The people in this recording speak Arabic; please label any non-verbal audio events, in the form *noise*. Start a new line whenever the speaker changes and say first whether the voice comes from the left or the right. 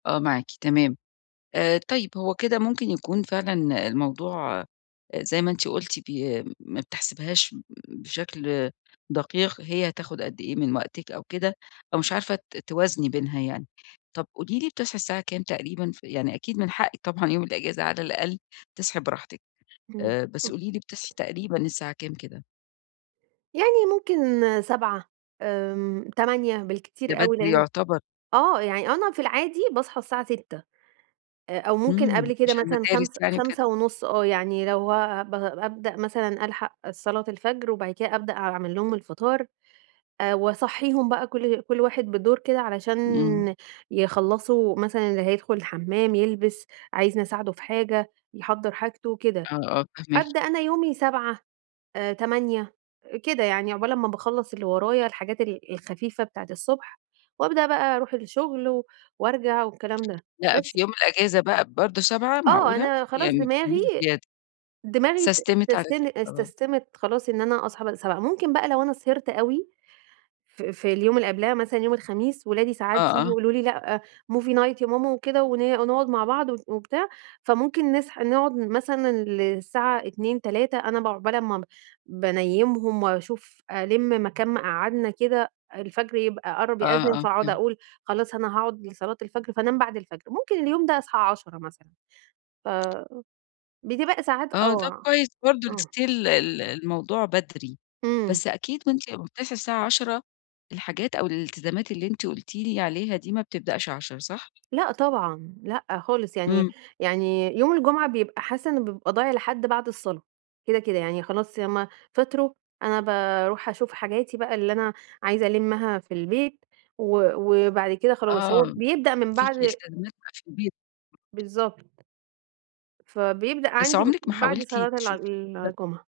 left: آه معاكي، تمام، آآ، طيب هو كده ممكن يكون فعلًا الموضوع آآ، زي ما أنتِ قُلتِ بي ما بتحسبيهاش بشكل دقيق هي هتاخد قد إيه من وقتِك أو كده، أو مش عارفة ت توازني بينها يعني، طَب قولي لي بتصحى الساعة كام تقريبًا ف يعني أكيد من حقِّك طبعًا يوم الإجازة على الأقل تصحي براحتِك
right: إمم.
left: آآ، بس قولي لي بتصحي تقريبًا الساعة كام كده؟
right: يعني ممكن 07:00 آمم، 08:00
left: ده
right: بالكتير أوي
left: بدري
right: لإنّه
left: يُعتبر.
right: آه يعني أنا في العادي باصحى الساعة 06:00 آآ، أو ممكن
left: إمم،
right: قبل كده
left: علشان
right: مثلًا
left: المدارس
right: خمس
left: يعني وكده.
right: خمسة ونُص آه، يعني لو آآ ب بابدأ مثلًا ألحق صلاة الفجر وبعد كده أبدأ أعمل لهم الفطار آآ، وأصحيهم بقى كُل كُل واحد بالدور كده علشان
left: إمم.
right: يخلّصوا مثلًا اللي هيدخل الحمّام، يلبس، عايزني أساعده في حاجة، يحضّر حاجته كده،
left: آه، آه، فاهماكِ.
right: أبدأ أنا يومي 07:00 آآ، 08:00 كده يعني عقبال امّا باخلّص اللي ورايا الحاجات ال الخفيفة بتاعة الصبح، وأبدأ بقى أروح الشغل وأرجع والكلام ده
left: لأ
right: بس.
left: في يوم الإجازة بقى برضه 07:00
right: آه،
left: معقولة!
right: أنا خلاص
left: يعني ما
right: دماغي
left: بتناميش زيادة.
right: دماغي
left: سستِمِت على
right: اتستن
left: كده خلاص.
right: اتسستمت خلاص إن أنا أصحى ب 07:00 ممكن بقى لو أنا سهرت أوي ف في اليوم اللي قبلها مثلًا يوم الخميس ولادي
left: آه،
right: ساعات ييجوا
left: آه.
right: يقولوا لي لأ movie night يا ماما وكده ون ونقعد مع بعض و وبتاع فممكن نسح نقعد مثلًا للساعة 02:00، 03:00 أنا ب عقبال أمّا ب بانيمهم وأشوف ألِم مكان ما قعدنا كده، الفجر يبقى قرّب
left: آه،
right: يأذن،
left: آه،
right: فاقعد
left: فهمت.
right: أقول خلاص أنا هاقعد لصلاة الفجر فأنام بعد الفجر، ممكن اليوم ده أصحى 10:00 مثلًا، فبتبقى ساعات
left: آه، طَب
right: آه،
left: كويس برضه
right: آه.
left: still ال الموضوع بدري،
right: إمم.
left: بس أكيد وأنتِ بتصحى الساعة 10:00 الحاجات أو الالتزامات اللي أنتِ قُلتِ لي عليها دي ما بتبدأش 10، صح؟
right: لأ طبعًا، لأ خالص يعني
left: إمم.
right: يعني يوم الجمعة بيبقى حاسّة إن بيبقى ضايع لحد بعد الصلاة، كده، كده، يعني خلاص يا إمّا فطروا أنا باروح أشوف حاجاتي بقى اللي أنا عايزة ألمّها في البيت و وبعد كده خلاص، هو
left: آه
right: بيبدأ من
left: فيكِ
right: بعد
left: التزامات بقى في البيت.
right: بالضبط. فبيبدأ
left: بس
right: عندي
left: عُمرِك ما
right: بعد
left: حاولتِ
right: صلاة الع
left: تشوفي. *unintelligible*
right: الجُمعة.